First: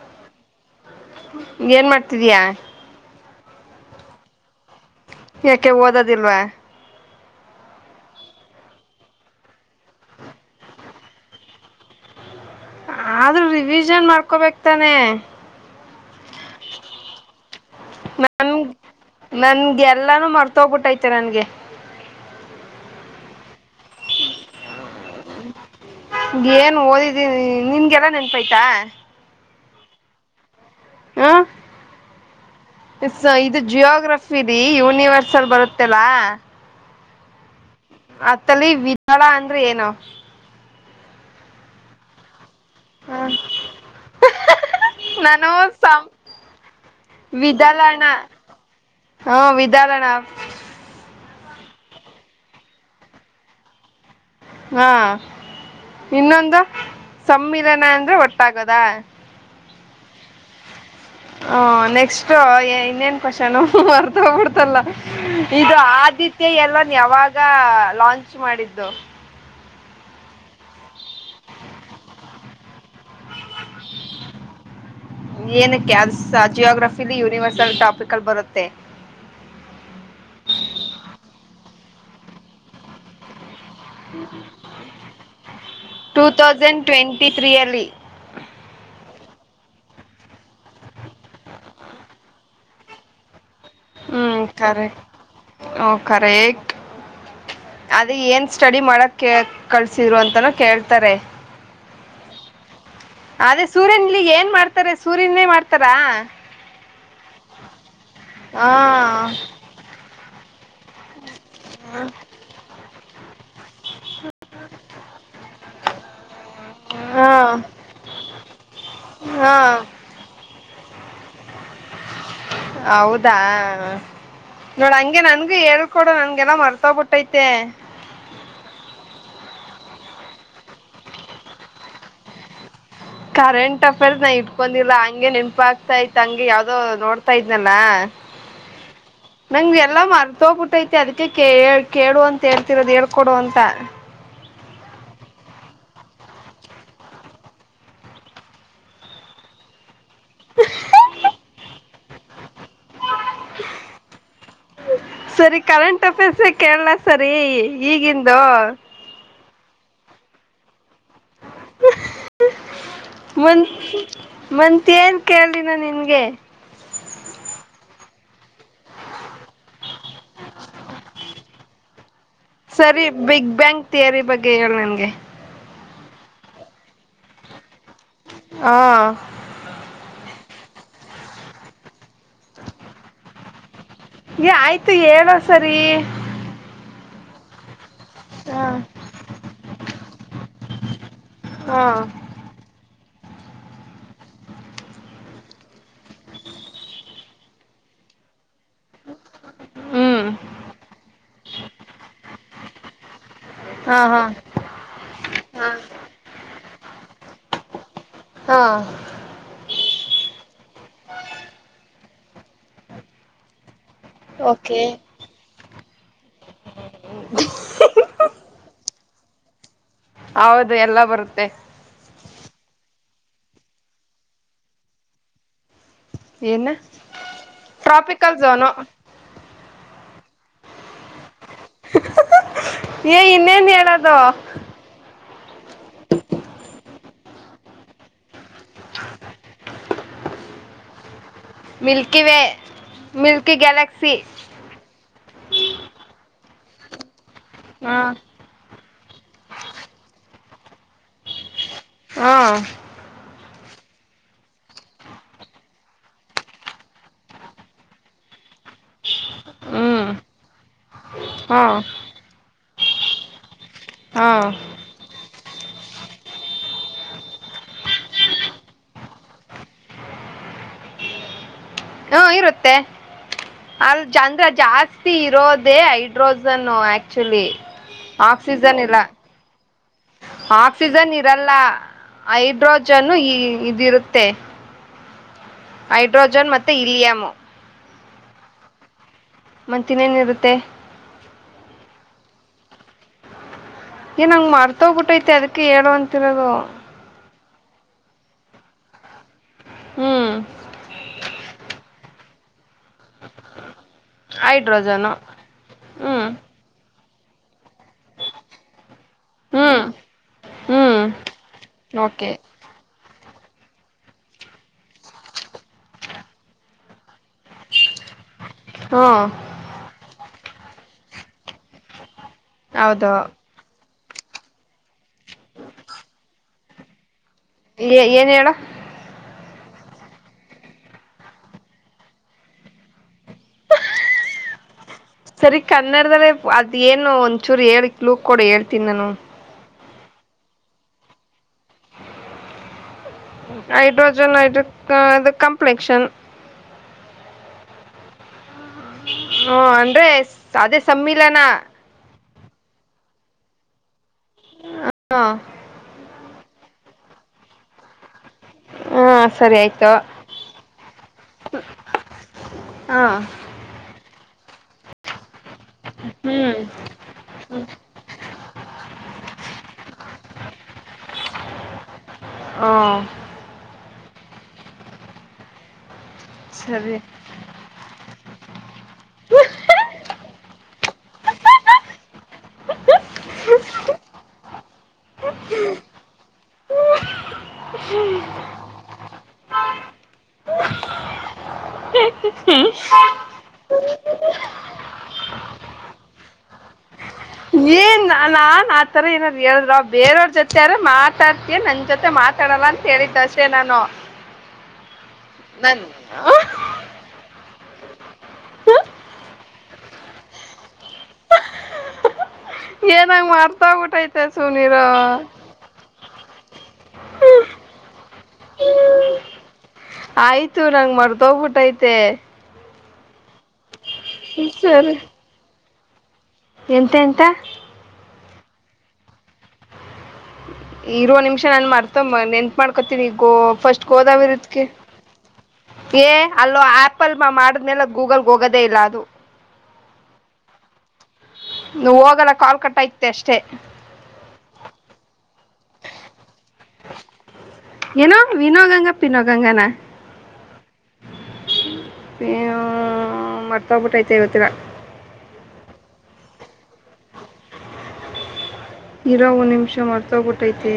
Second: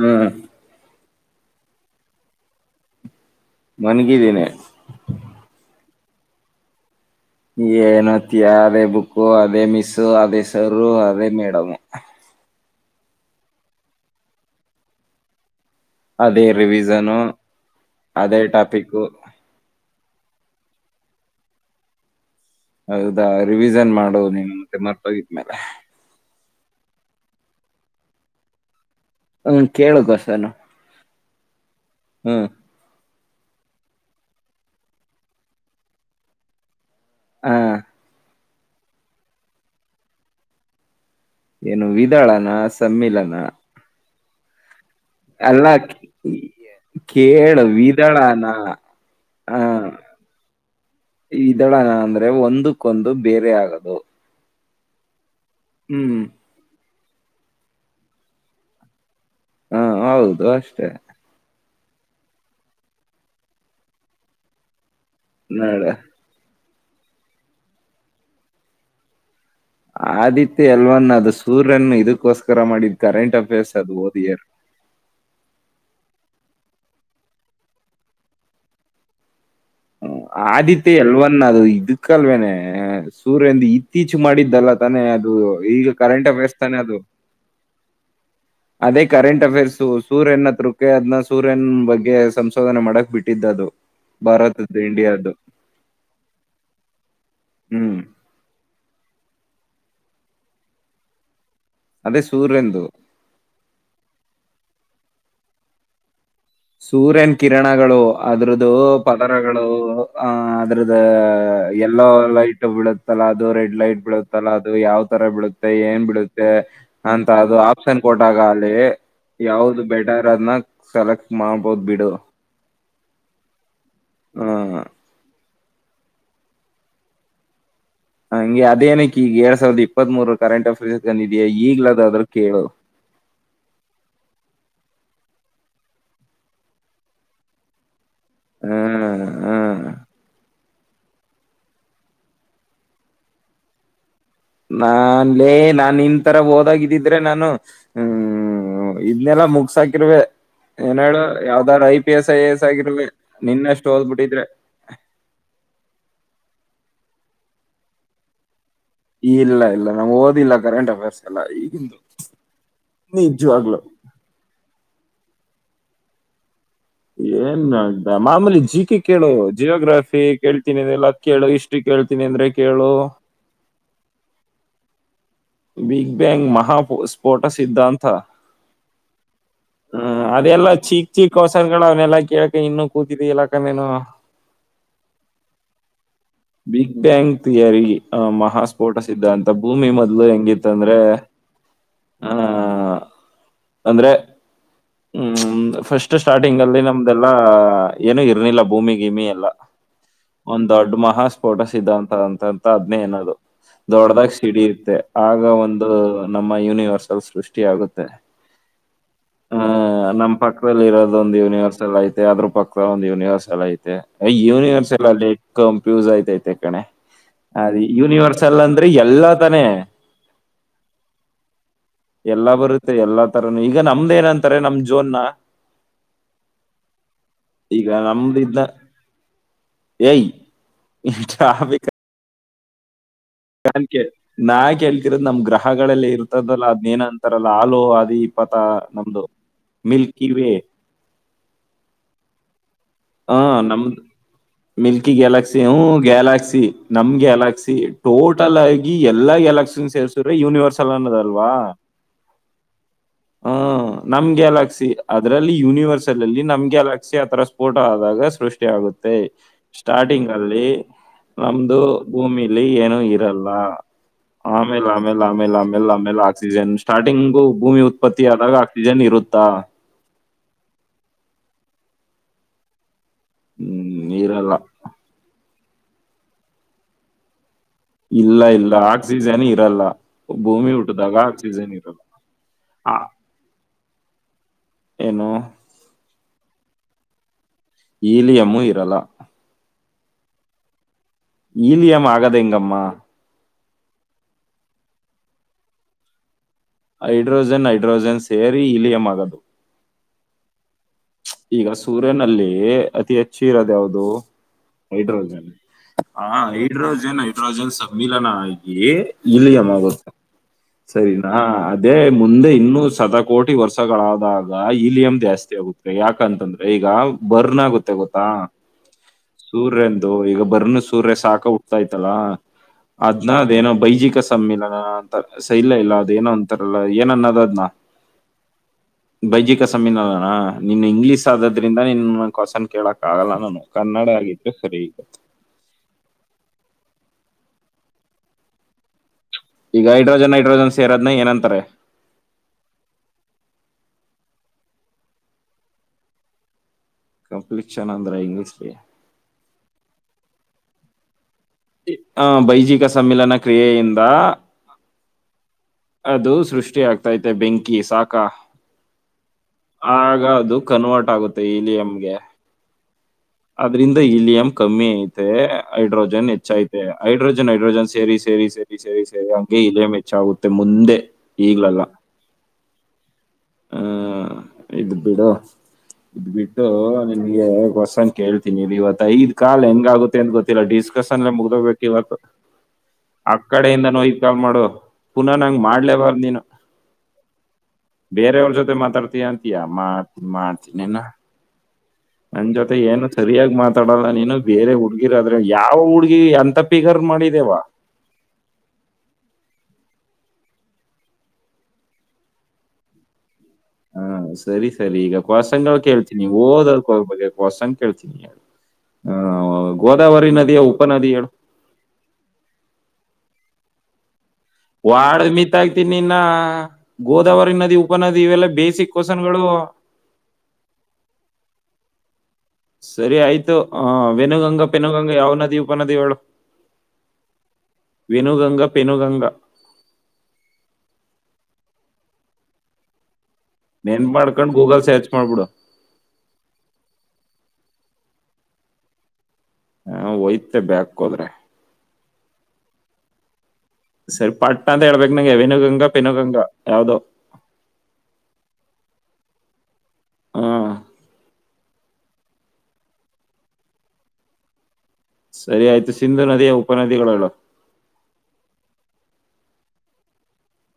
ಹ್ಮ್ ಏನ್ ಮಾಡ್ತಿದಯಾ ಮನ್ಗಿದ್ದೀನೆ ಯಾಕೆ ಓದದಿಲ್ವಾ ಏನುತ್ತಿಯಾ ಅದೇ ಬುಕ್ಕು ಅದೇ ಮಿಸ್ಸು ಅದೇ ಸರು ಅದೇ ಮೇಡಮು ಆದ್ರೂ ರಿವಿಷನ್ ಮಾಡ್ಕೊಬೇಕ್ತಾನೆ ಅದೇ ರಿವಿಷನು ಅದೇ ಟಾಪಿಕು ಎಲ್ಲಾನು ಮರ್ತ ಹೋಗ್ಬಿಟ್ಟೈತೆ ನನ್ಗೆ ಹೌದಾ ರಿವಿಷನ್ ಮಾಡೋದು ನೀನು ಮತ್ತ ಮಟ್ಟೋಗಿದ್ಮೇಲ ಏನ್ ಓದಿದೀನಿ ನಿನ್ಗೆಲ್ಲ ನೆನ್ಪಾಯ್ತಾ ಹ್ಮ ಕೇಳ್ ಕ್ಯೂಸಾಷನು ಹ ಹ್ಮ್ ಸ್ ಇದು ಜಿಯೋಗ್ರಫಿ ರೀ ಯೂನಿವರ್ಸ ಅಲ್ ಬರುತ್ತೆಲ್ಲ ಹ ಅತ್ತಲ್ಲಿ ವಿಧಾಳ ಅಂದ್ರೆ ಏನು ಏನು ವಿದಾಳನಸ್ ಸಮ್ಮಿಲನ ಹ್ಮ್. ನಾನು ಎಲ್ಲಾ ಸಂ ಕೇಳು ವಿದಳಣ ವಿಧಳಾನ ಹಾ ವಿಧಾಳನ ಅಂದ್ರೆ ಒಂದಕ್ಕೊಂದು ಬೇರೆ ಆಗೋದು ಹಾ ಹ್ಮ್ ಇನ್ನೊಂದು ಸಮ್ಮಿಲನ ಅಂದ್ರೆ ಒಟ್ಟಾಗದ ಹಾ ಹೌದು ಅಷ್ಟೇ ಹ ನೆಕ್ಸ್ಟ್ ಇನ್ನೇನು ಕ್ಯೂಸಾಷನ್ ಮತ್ರೋಹೋಗ್ಬಿಡ್ತಲ್ಲ ಇದು ನೋಡು ಆದಿತ್ಯ ಎಲ್ಲ ನೀ ಯಾವಾಗ ಲಾಂಚ್ ಮಾಡಿದ್ದು ಆದಿತ್ಯ ಎಲ್ವನ್ನ ಅದು ಸೂರ್ಯನ್ನು ಇದಕ್ಕೋಸ್ಕರ ಮಾಡಿದ್ದ ಕರೆಂಟ್ ಅಫೇರ್ಸ್ ಹೋದ್ ಇಯರ್ ಕ್ಯಾನ್ಸ ಜಿಯೋಗ್ರಫಿಲಿ ಯೂನಿವರ್ಸಲ್ ಟಾಪಿಕಲ್ಲಿ ಬರುತ್ತೆ ಕಲ್ವೇನೆ ಸೂರ್ಯಂದ ಇ ಇಚ್ ಮಾಡಿದ್ದಲ್ಲ ತಾನೆ ಅದು ಈಗ ಟೂ ಕರೆಂಟ್ ವ್ಯವಸ್ಥಾನೆ ತೌಸಂಡ್ ಅದು ಟ್ವೆಂಟಿ ತ್ರೀ ಅಲ್ಲಿ ಅದೇ ಕರೆಂಟ್ ಅಫೇರ್ಸ್ ಸೂರ್ಯನ್ ಹತ್ರಕ್ಕೆ ಅದನ್ನ ಸೂರ್ಯನ್ ಬಗ್ಗೆ ಸಂಶೋಧನೆ ಮಾಡಕ್ ಬಿಟ್ಟಿದ್ದ ಅದು ಭಾರತ ಮ್ಮ್ ಕರೇಟ್ ಹ್ಮ್ ಅದೆ ಏನ್ ಸ್ಟೇಡಿ ಮಾಡಕ್ಕೆ ಕಳ್ಸಿದ್ರು ಅಂತನ ಕೇಳ್ತಾರೆ ಅದೇ ಸೂರ್ಯರಂದು ಅದೇ ಸೂರ್ಯನ ಇಲ್ಲಿ ಏನ್ ಮಾಡ್ತಾರೆ ಸೂರ್ಯನೇ ಮಾಡ್ತಾರಾ ಸೂರ್ಯನ ಕಿರಣಗಳು ಹ ಅದ್ರ್ದು ಪದರಗಳು ಆ ಅದ್ರದ ಎಲ್ಲೊ ಲೈಟ್ ಬಿಲ್ತ್ ಅಲ್ಲಅದು ರೆಡ್ ಲೈಟ್ ಬೀಳುತ್ತಲ್ಲಾ ಅದು ಯಾವ ತರ ಬೀಳುತ್ತೆ ಏನ್ ಬಿಳುತ್ತೆ ಅಂತ ಅದು ಹ ಆಪ್ಷನ್ಸ್ ಕೊಟ್ಟಾಗ ಅಲ್ಲಿ ಹ ಯಾವ್ದ ಬೆಟರ್ ಅದ್ನ್ನ ಸೆಲೆಕ್ಟ್ ಮಾಡಬಹುದು ಬಿಡು ಹೌದಾ ಹ್ಮ್ [unintelligible] ನೋಡ ಹಂಗೆ ನನ್ ನಿನ್ನೆ ಹೇಳ್ಕೊಡ ನನ್ಗೆಲ್ಲಾ ಮರ್ತೋಬಿಟ್ಟೈತೆ ಹ ಹಂಗೆ ಅದೇನಕ್ಕೆ ಈಗ ಎರಡ್ ಸಾವಿರದ್ದು ಇಪ್ಪತ್ ಮೂರ ಕರೆಂಟ್ ಆಫೇರ್ಸ್ ಬಂದಿದ್ಯಾ ಈಗ್ಲಾದ ಅದ್ರೂ ಕೇಳು ಕರೆಂಟ್ ಅಫೇರ್ಸ್ ನಾ ಇಟ್ಕಂದಿಲ್ಲಾ ಹಂಗೆ ನೆನಪ ಹಾಕ್ತಾ ಇತ ಹಂಗೆ ಯಾವ್ದೋ ನೋಡ್ತಾ ಇದ್ನಲ್ಲ ಹ್ಮ್ ನಂಗ್ ಹ್ಮ್ ಎಲ್ಲ ಮರ್ತೋಗ್ಬುಟ್ ನೆನಪು ಅಐತಿ ಅದಕ್ಕೆ ಕೇಳು ಅಂತ ಹೇಳ್ತಿರೋದು ಹೇಳ್ಕೊಡು ಅಂತ ನಾನ್ಲೇ ನಾನ್ ನೀನ್ ತರ ಓದಾಗಿದ್ದಿದ್ರೆ ನಾನು ಹ್ಮ್ ಇದ್ನೆಲ್ಲ ಮುಗಸಾಕ [unintelligible] ಏನ್ ಹೇಳು ಯಾವ್ದ I P S I S ಆಗಿರುವೆ ನಿನ್ನಷ್ಟು ಹೋದ್ಬಿಟ್ಟಿದ್ರೆ ಸರಿ ಕರೆಂಟ್ ಅಫೇರ್ಸ್ ಕೇಳಲಾ ಸರಿ ಈಗಿಂದು ಇಲ್ಲ ಇಲ್ಲ ನಮ್ ಓದಿಲ್ಲ ಕರೆಂಟ್ ಆಫರ್ಸ್ ಮತ್ ನಿಜವಾಗ್ಲು ಮತ್ಹೇನ್ ಕೇಳಿ ನಾ ನಿನಗೆ ಏನ್ [unintelligible] ಮಾಮೂಲಿ ಜಿ ಕೆ ಕೇಳು ಜಿಯೋಗ್ರಫಿ ಕೇಳ್ತೀನಿ ಅಂದಲ್ಲ ಕೇಳು ಹಿಸ್ಟ್ರಿ ಕೇಳ್ತೀನಿ ಅಂದ್ರೆ ಕೇಳು ಸರಿ ಬಿಗ್ ಬ್ಯಾಂಗ್ ಥಿಯರಿ ಬಗ್ಗೆ ಹೇಳು ನನ್ಗೆ ಬಿಗ್ ಬ್ಯಾಂಗ್ ಮಹಾ ಸ್ಫೋಟ ಸಿದ್ಧಾಂತ ಹಾ ಹ್ಮ್ [inaudible] ಅದೆಲ್ಲ ಚೀಕ್ ಚೀಕ್ ಕೋಶನ್ಗಳು ಅವನ್ನೆಲ್ಲ ಕೇಳಕ್ಕೆೆ ಇನ್ನುೂ ಕೂತಿದೆ ಇಲ್ಲ ಮತ್ತೇನು ಏ ಆಯ್ತು ಹೇಳೋ ಸರಿ ಬಿಗ್ ಬ್ಯಾಂಗ್ ಥಿಯರಿ ಆ ಹಾ ಮಹಾಸ್ಫೋಟ ಸಿದ್ಧಾಂತ ಭೂಮಿ ಮೊದಲು ಹೆಂಗಿತ್ತು ಅಂತಂದ್ರೆ [unintelligible] ಹಾ [inaudible] ಅಂದ್ರೆ ಹ್ಮ ಫಸ್ಟ್ ಸ್ಟಾರ್ಟಿಂಗ್ ಅಲ್ಲಿ ನಮ್ದಲ್ಲ ಏನು ಇರ್ಲಿಲ್ಲ ಭೂಮಿ ಗೀಮಿ ಎಲ್ಲ ಹ್ಮ್ ಒಂದ್ ದೊಡ್ ಮಾಹ ಸ್ಫೋಟ ಸಿದ್ಧಾಂತ ಅಂತಂತ ಅದ್ನೇ ಅನ್ನೋದು ಹಾ ಹಾ ದೊಡ್ಡದಾಗ ಸಿಡಿಯುತ್ತೆ ಆಗ ಹಾ ಒಂದು ನಮ್ಮ ಆ ಯೂನಿವರ್ಸಲ್ ಸೃಷ್ಟಿಯಗುತ್ತೆ. ಹಾ ನಂಪಕ್ ಇೋ ಒಂದು ಯನರ್ಸಲ್ ಆಯತು ಅದ್ರ ಪಕ್ಕದ ಒಂದು ಯನಿವರ್ಸ್ಲ್ ಐತೆ ಐ ಓಕೆ ಯೂನಿವೇರ್ಸಲ್ ಅಲ್ಲಿಕ್ಕಂ ಯೂಸುಆಯ್ತ್ ತೈ ತೈ ತೇ ಕನೆ ಅದ ಯೂನಿವರ್ಸ ಅಲ್ ಅಂದ್ರೆ ಎ ಎಲ್ಲಾ ತಾನೇ ಹೌದು ಎಲ್ಲ ಬರುತ್ತೆ ಾರನು ಈಗ ನಮ್ದ ಏನಂತಾರೆ ನಮ್ ಜೋನ್ ನ ಏನ ಟ್ರಾಪಿಕಲ್ ಜೋನು ಏಯ ಹಮ್ [unintelligible] ಚಹ ಬೇಕ ಏ ಇನ್ನೇನ್ ಕ ಹೇಳೋದು ನಾ ಕೇಳ್ತಿರದ್ ನಮ್ ಗ್ರಹಗಳಲ್ಲ ಇರ್ತದಲ್ಲ ಅದ್ನೇನ ಂತರಲ್ಲ ಆಲೋ ಆದಿ ಪತ ನಮ್ದು ಮಿಲ್ಕ ವೇ ಮಿಲ್ಕಿ ವೇ ಹ ಮೀಲ್ಕಿ ನಮ್ದು ಗ್ಯಾಲಕ್ಸಿ ಮಿಲ್ಕಿ ಗ್ಯಾಲಾಕ್ಸಿ ಗ್ಯಾಲಾಕ್ಸಿ ನಮ್ ಗ್ಯಾಲಾಕ್ಸಿ ಕ್ಸಿ ಹಾ ಟೋಟಲ್ ಆಗಿ ಎಲ್ಲ ಗ್ಯಾಲಕ್ಸಿನು ಸೇಸ್ರದ್ರೆ ಯೂನಿವ ಸಲಾನದ್ರೆ ಅಲ್ವಾ ಹಾ ಹ ನಮ್ ಗ್ಯಾಲಾಕ್ಸಿ ಅದರಲ್ಲಿ ಯೂನಿವರ್ಸ್ ಅಲ್ ಅಲ್ಲಿ ನಮ್ ಗ್ಯಾಲಾಕ್ಸಿ ಆಥರ ಸ್ಫೋಟ ಆದಾಗ ಸೃಷ್ಟಿ ಆಗುತ್ತೆ ಹ್ಮ್ ಸ್ಟಾರ್ಟಿಂಗ್ ಅಲ್ಲಿ ಹಾ ನಮ್ದು ಭೂಮಿಲಿ ಏನು ಇರಲ್ಲ ಹಾ ಆಮೇಲೆ ಆಮೇಲೆ ಆಮೇಲೆ ಲ್ಲ ಆಮೇಲೆ ಆಕ್ಸಿಜನ್ ಸ್ಟಾರ್ಟಿಂಗು ಭೂಮಿ ಉತ್ಪತ್ತಿ ಆದಾಗ ಆಕ್ಸಿಜನ್ ಇರುತ್ತ ಹಾ ಇರುತ್ತೆ ಅಲ್ ಹ್ಮ್ ಜಂದ್ರ ಇರಲ್ಲ ಜಾಸ್ತಿ ಇರೋದು ಅೇ ಹೈಡ್ರೋಜನ್ನು ಆಕ್ಚುಲಿ ಇಲ್ಲ ಆಕ್ಸಿಜನ್ ಇಲ್ಲ ಆಕ್ಸಿಜನ್ ಇರಲ್ಲ ಭೂಮಿ ಆಕ್ಸಿಜನ್ ಹುಟ್ಟಿದಾಗ ಇರಲ್ಲ ಆಕ್ಸಿಜನ್ ಇರಲ್ಲ ಆ, ಹೈಡ್ರೋಜನ್ ಈ ಇದಿರುತ್ ತ್ತೆ ಏನು ಹೈಡ್ರೋಜನ್ ಮತ್ತೆ ಇಲಿಯಮ್ ಈಲಿಯಮು ಇರಲ್ಲ ಮತ್ತನ್ನೇನಿರುತ್ತೆ ಇಲಿಯಮ್ಮ ಆಗದ ಹಿಂಗಮ್ಮ ಏ ನಂಗ ಮರ್ತೋಗ್ಬಿಟ್ಟೈತೆ ಅದಕ್ಕೆ ಹೇಳುವ ಅಂತಿರೋದು ಹೈಡ್ರೋಜನ್ ೈಡ್ರೋಜನ್ ಸೇರಿ ಇಲಿಯಂ ಆಗದು ಹ್ಮ್ ಈಗ ಸೂರ್ಯನಲ್ಲಿ ಅತಿ ಹೆಚ್ಚಿ ಇರೋದು ಯಾವದು ಹೈಡ್ರೋಜನು ಹೈಡ್ರೋಜನ್ ಹ ಹ್ಮ್ ಹೈಡ್ರೋಜನ್ ನೈಡ್ರೋಜನ್ ಸ ಸಮ್ಮಿಲನ ಆಗಿ ಇಲ್ಲಿ ಹ್ಮ್ ಯಮಗುತ್ತ ಹ್ಮ್ ಸರಿನಾ ಅದೇ ಓಕೆ ಮುಂದೆ ಇನ್ನುೂ ಸತ ಕೋಟಿ ವರ್ಷಗಳಾದಾಗ ಈಲಿಯಂ ಜಾಸ್ತಿ ಆಗುತ್ತೆ ಯಾಕಂತಂದ್ರೆ ಈಗ ಬರ್ನ್ ಆಗುತ್ತೆ ಗೊತ್ತಾ ಹ್ಮ್ ಸೂರ್ಯಂತ ಈಗ ಬರ್ನ್ ಸೂರ್ಯ ಸಾಕ ಉಟ್ತಾಾಯ್ತಲ್ಲ ಹೌದು ಅದ್ನದೇನೋ ಬೈಜಿಕ್ ಸಮ್ಮಿಲನ ಅಂತ ಸ ಇಲ್ಲ ಇಲ್ಲ ಅದ ಏನೋ ಅಂತಾರಲ್ಲ ಏನನ್ನದ ಏನ್ ಹೇಳ ಸಮ್ಮೀನಾನ ನಿನ್ ಇಂಗ್ಲೀಷ್ ಆದದ್ರಿಂದ ನೀನ್ನ್ ಕ್ವನ್ ಕೇಳಕ್ ಆಗಲ್ಲ ನಾನು ಕನ್ನಡ ಆಗಿದ್ದೆ ಸರಿ ಇಗ ಸರಿ ಕನ್ನಡದಲ್ಲೇ ಅದ್ ಏನು ಒಂದ್ಚೂರು ಹೇಳಿಕ್ ಲೂಕ್ ಕೊಡ ಹೇಳ್ತೀನಿ ನಾನು ಈಗ ಹೈಡ್ರೋಜನ್ೈಡೋಜನ್ ಸೇರದ್ ಏನಂತಾರೆ ಹೈಡ್ರೋಜನ್ೈ ಇದು ಕಂಪ್ಲೆಕ್ಷನ್ ಕಂಪ್ಲೀಟ್ ಚೆನ ಅಂದ್ರ ಇಂಗ್ಲೀಷ್ ಹ ಅಂದ್ರೆ ಅದೇ ಸಮಿ ಬಲನ ವೈಜಿಕ ಸಮ್ಮಿಲನ ಕ್ರಿಯಿಂದ ಾ [unintelligible] ಅದು ಸೃಷ್ಟಿ ಆಗ್ತೈತೆ ಬೆಂಕಿ ಸಾಕು ಅ ಹಾ ಸರಿ ಆಯ್ತು ಆಗೌದು ಕನ್ವರ್ಟ್ ಆಗುತ್ತೆ ಈಲಿಯಂಗೆ ಹಾ ಅದ್ರಿಂದ ಇಲಿಯಂ್ ಕಮ್ಮಿ ಆಯತು ಹೈಡ್ರೋಜನ್ ಹ್ಮ್ ಹೆಚ್ಚಐತೆ ಹೈಡ್ರೋಜನ್ ಹೈಡ್ರೋಜನ್ ಸೇರಿ ಸೇರಿ ಸರಿ ಸರಿ ಸರಿ ಹಂಗೆ ಇಲ್ಲೇ ಮೆ ಹೆಚ್ಚಾಗುತ್ತೆ ಮುಂದೆ ಈಗ್ಲಲ್ಲ ಹ ಹ ಇದು ಬಿಡ ಇದ್ ಬಿಟ್ಟು ಸರಿ ನನ್ಗೆ ವಸನ್ ಕೇಳ್ತೀನಿ ಇಲ್ಲಿ ಇವತ್ತು ಐದ್ ಕಾಲ್ ಹೆಂಗ ಆಗುತ್ತೆ ಅಂತ ಗೊತ್ತಿಲ್ಲ ಡಿಸ್ಕಸನ್ ಮುಗ್ದೋಗ್ಬೇಕು ಇವತ್ತು ಆ ಕಡೆಯಿಂದ ನೋಯತ್ ಕಾಲ್ ಮಾಡು ಪುನಃ ನಂಗ ಮಾಡ್ಲೇಬಾರ್ದ ನೀನು [inaudible] ಬೇರೆಯವ್ರ ಜೊತೆ ಮಾತಾಡ್ತಿ ಅಂತಯಾ ಮಾಡ್ತಿ ಮಾಡ್ತನನಾ ಹ್ಮ್ ಡಲ್ಲ ನೀನು ಬೇರೆ ಹುಡ್ಗಿರ ಆದ್ರೆ ಯಾವ ಹುಡ್ಗಿ ಎಂತ ಪಿಗರ್ ಮಾಡಿ ಏನ್ ನಾನ್ ಆತರ ಏನಾದ್ ಹೇಳಿರಾ ಬೇರವ್ರ ಜೊತೆ ಯಾರ ಮಾತಾಡ್ತೀಯಾ ನನ್ ಜೊತೆ ಮಾತಾಡಲ್ಲ ಅಂತ ಹೇಳಿದ ಅಸ ಸ್ಟೇ ನಾನು ಹಾ ಸರಿ ಸರಿ ಈಗ ಕೊಷನಗಳ ನನ್ ಕೇಳ್ತೀಿನಿ ಓದೋದ ಹೋಗಬೇಕ ಕೋಶನ್ ಕೇಳ್ತೀನಿ ಹೇಳ ಗೋದಾವರಿ ನದಿಯ ಉಪ ನದಿ ಹೇಳು ಏನಂಗ್ ಮತ್ತೊಗಬಿಟ್ಟೈತ ವಾಡ್ ಮಿತ್ ಆಗ್ತನಿ ನಿನ್ನ ಹಾ ಗೋದಾವರಿ ನದಿ ಉಪನದಿ ಇವೆಲ್ಲ ಬೇಸಿಕ್ ಕ್ವಶನ್ ಗಳು ಆಯ್ತು ನಂಗ್ ಮರ್ತೋಗ್ಬಿಟ್ಟೈತೆ ಸರಿ ಆಯ್ತು ಹ ವೆನುಗಂಗಾ ಸರಿ ಪೆನುಗಂಗಾ ಯಾವ್ ನದಿ ಉಪನದಿಗಳು ಎಂತ ಎಂತ ವೆನುಗಂಗಾ ಪೆನುಗಂಗಾ ಇರು ಒಂದ್ ನಿಮಿಷ ನಾನ್ ಮರ್ತು ನೆನ್ತ್ ಮಾಡ್ಕೋತೀನಿ ಫಸ್ಟ್ ನೆನ್ ಮಾಡ್ಕೊಂಡು ಗೋದಾವರಿದಕೆ ಗೂಗಲ್ ಸರ್ಚ್ ಮಾಡ್ಬಿಡು ಏ ಹಲ್ಲೋ ಆ್ಯಪಲ್ ಮಾಮ ಮಾಡ್ಕೊ ಆದ್ಮೇಲೆ ಗೂಗಲ್ಗೆ ಹೋಗೋದೇ ಇಲ್ಲ ಅದು ಹ ಒಯ್ತ ಬ್ಯಾಕ್ ಹೋದ್ರೆ ನೀ ಹೋಗಲ್ಲ ಕಾಲ್ ಕಟ್ಟ ಆಗತ್ ಅಷ್ಟೇ ಸರಿ ಪಟ್ ಅಂತ ಹೇಳ್ಬೇಕು ನಂಗೆ ವೆನುಗಂಗ ಪೆನುಗಂಗ ಯಾವ್ದೋ ಏನೋ ವಿನೋಗಂಗಾ ಪಿನೋಗಂಗಾ ನ ಹಾ ಏ ಮರ್ತೋಗ್ಬಿಟ್ಟುೈತೆ ಇ ಗೊತ್ತರ ಸರಿ ಆಯ್ತು ಸಿಂಧು ನದಿಯ ಉಪನದಿಗಳ ಹೇಳು ಇರೋ ನಿಮಿಷ ಮಾಡರ್ತ್ಬಿಟ್ಟೈತೆ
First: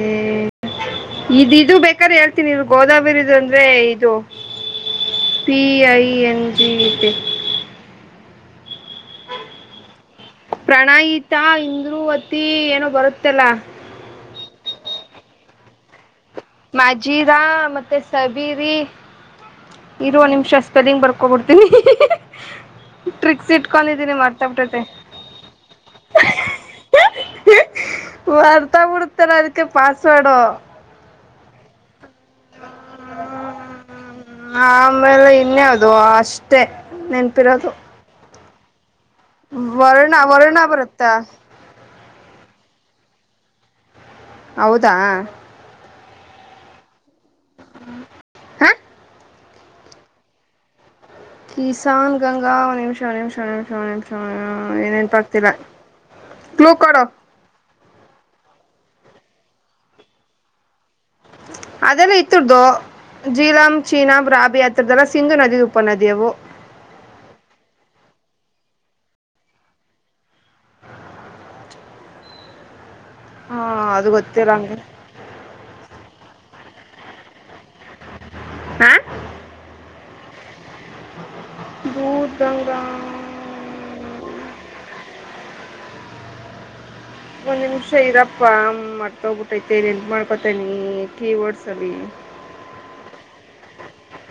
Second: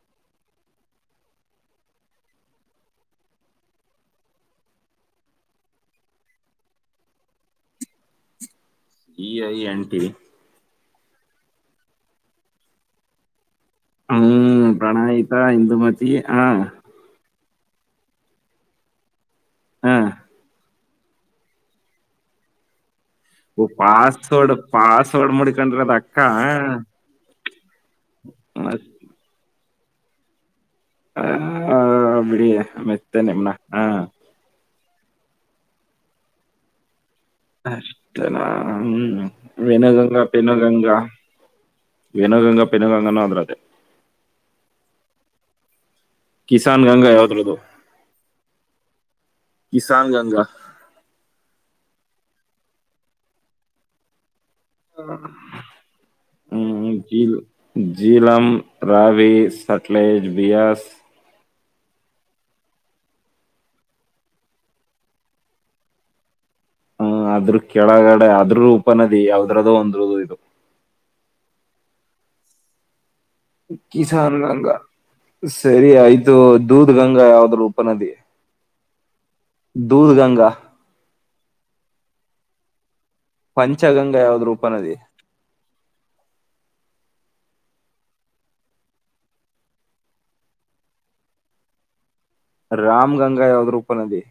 ಇದ ಇದು ಬೇಕಾದ್ರೆ ಹೇಳ್ತನಿ ಇ ಗೋದಾವರಿದು ಅಂದ್ರೆ ಇದು ಪಿ ಐ ಎನ್ ಜಿ ಐತೆ ಈ ಐ ಆಂಟಿ ತ್ತಾ ಇಂದ್ರು ಅತಿ ಏನೋ ಬರುತ್ತಲ್ಲ ಹ್ಮ್ ಪ್ರಣಾಯಿತಾ ಇಂದುಮತಿ ಹಾ ಮಾಜಿ ರ ಮತ್ತೆ ಸಬೀರಿ ಹಾ ಇರು ಒಂದ್ ನಿಮಿಷ ಸ್ಪೆಲ್ಲಿಂಗ್ ಬರ್ಕೊಬಿಡ್ತೀನಿ ಟ್ರಿಕ್ಸ್ ಓ ಇಟ್ಕೊಂಡಿದ್ದೀನಿ ಪಾಸ್ವರ್ಡ್ ಮರ್ತಾಬಿಟ್ಟೈತೆ ಪಾಸ್ವರ್ಡ್ ಮುಡಕೊಂಡ್ರ ಅದ ಅಕ್ಕ ಪಾಸ್ವಡ ಹ ಬಿಡಿ ಮೆತ್ತ ನಿಮನ ಹಾ ಆಮೇಲೆ ಇನ್ನೇ ಹದು ಅಷ್ಟೇ ನಿ ಅತನ ಹ ವರ್ಣ ವರ್ಣಾಪರತ್ತ ಪಿನಗಂಗಾ ಪಿನಗಂಗನ ಅದ್ರದ ಹೌದಾ ಕಿಸಾನ್ ಗಂಗಾ ಯಾವ್ದ್ರದ್ದದು ಹಾ ಕಿಸಾನ ಗಂಗಾ ಕೀಿಸನ್ ಗಂಗಾ ನಿಮಷಾನ ನಿಮಿಷಾನ ನಿಮಿಷ ನಿಮಷಾನ ಹ್ಮ್ ಕೊಡು ಜಿಲ್ಲಾಮ ರವಿ ಸಟ್ಲೇಜ್ ಬಿಯಾಸ್ ಅದೆಲ್ಲ ಇತ್ತರದದುು ಜೀಲಂ ಚೀನಾಂ ರಾಬಿ ಅತ್ತರದ್ದೆಲ್ಲಾ ಸಿಂಧು ನದಿ ಉಪನದಿಯವು ಹ್ಮ ಆದ್ರೂ ಕೆಳಗಡೆ ಆದದ್ರ ಉಪನದಿ ಯಾವದ್ರದದು ಒಂದ್ರದು ಇದು ಹಾ ಅದು ಕಿಸಾನ ಗೊತ್ತಿಲ್ಲ ಗಂಗ ಹಂಗೆ ಸರಿ ಆಐದು ಇದು ದೂದ್ ಗಂಗಾ ಯಾವ್ದ್ರೂ ಉಪನದಿ ಹ ದೂಧ ಗಂಗಾ ಬದ ರಂಗ ರಾಮ್ ಪಂಚಗಂಗಾ ಯಾವ್ದ್ ರೂಪನದಿ ಒಂದ್ ನಿಮಿಷ ಇರಪ್ಪಾ ಮರ್ತೋಗ್ಬಿಟ್ಟೈತೆ ನ್ ಎಂತ ಮಾಡ್ಕೊತೇನಿ ಕೀ ಓಡ್ಸರಿ ರಾಮ್ ಗಂಗಾ ಯಾವದ್ ಉಪನದಿ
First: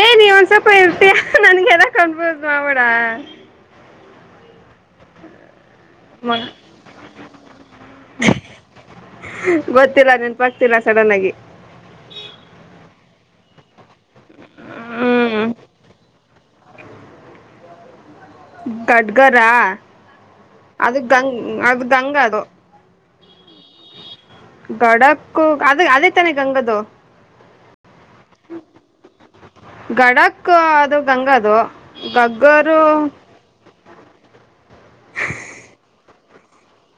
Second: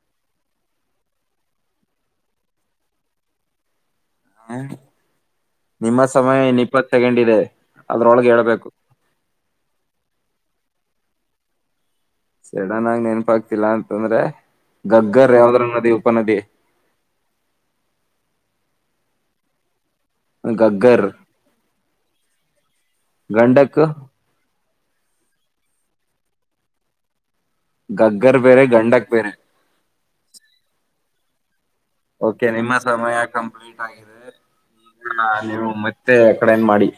ಏ ನೀ ಒಂದ್ ಸ್ವಲ್ಪ ಇರ್ತೀಯಾ ನನ್ಗೆ ಎದ ಕನ್ಬೋದು ಆಡ ಹಾ ನಿಮ್ಮ ಸಮಯ ಮ- ಇನ್ ಇಪ್ಪತ್ ಸೆಕೆಂಡ್ ಇದೆ ಅದ್ರೊಳಗೆ ಹೇಳ್ಬೇಕು ಬ್ತಿರಾ ಸಡನ್ ಆಗಿ ಸಡನ್ ಆಗಿ ನೆನಪಾಗಗ್ತಿಲ್ಲ ಅಂತಂದ್ರೆ ಗಗ್ಗರ್ ಹ್ಮ್ ಯಾಾವದ್ರ ನದಿ ಉಪನದಿ ಗಡ್ಗರಾ ಅದು ಗಗ್ಗರ್ ಗಂಗ ಅದು ಗಂಗ ಅದದು ಗಂಡಕ್ಕ ಗಡಕ್ಕು ಅದ ಅದೇ ತಾನ ಗಂಗದು ಗಗ್ಗರ್ ಪೇರೆ ಗಂಡಕ್ ಪೇರೆ ಡಕ್ ಅದು ಗಂಗದು ಓಕೆ ನಿಮ್ಮ ಗಗ್ಗರು ಸಮಯ ಕಂಪ್ಲೀಟ್ ನೀವು ಮತ್ತೆ ಕಡೆನ್ ಮಾಡಿ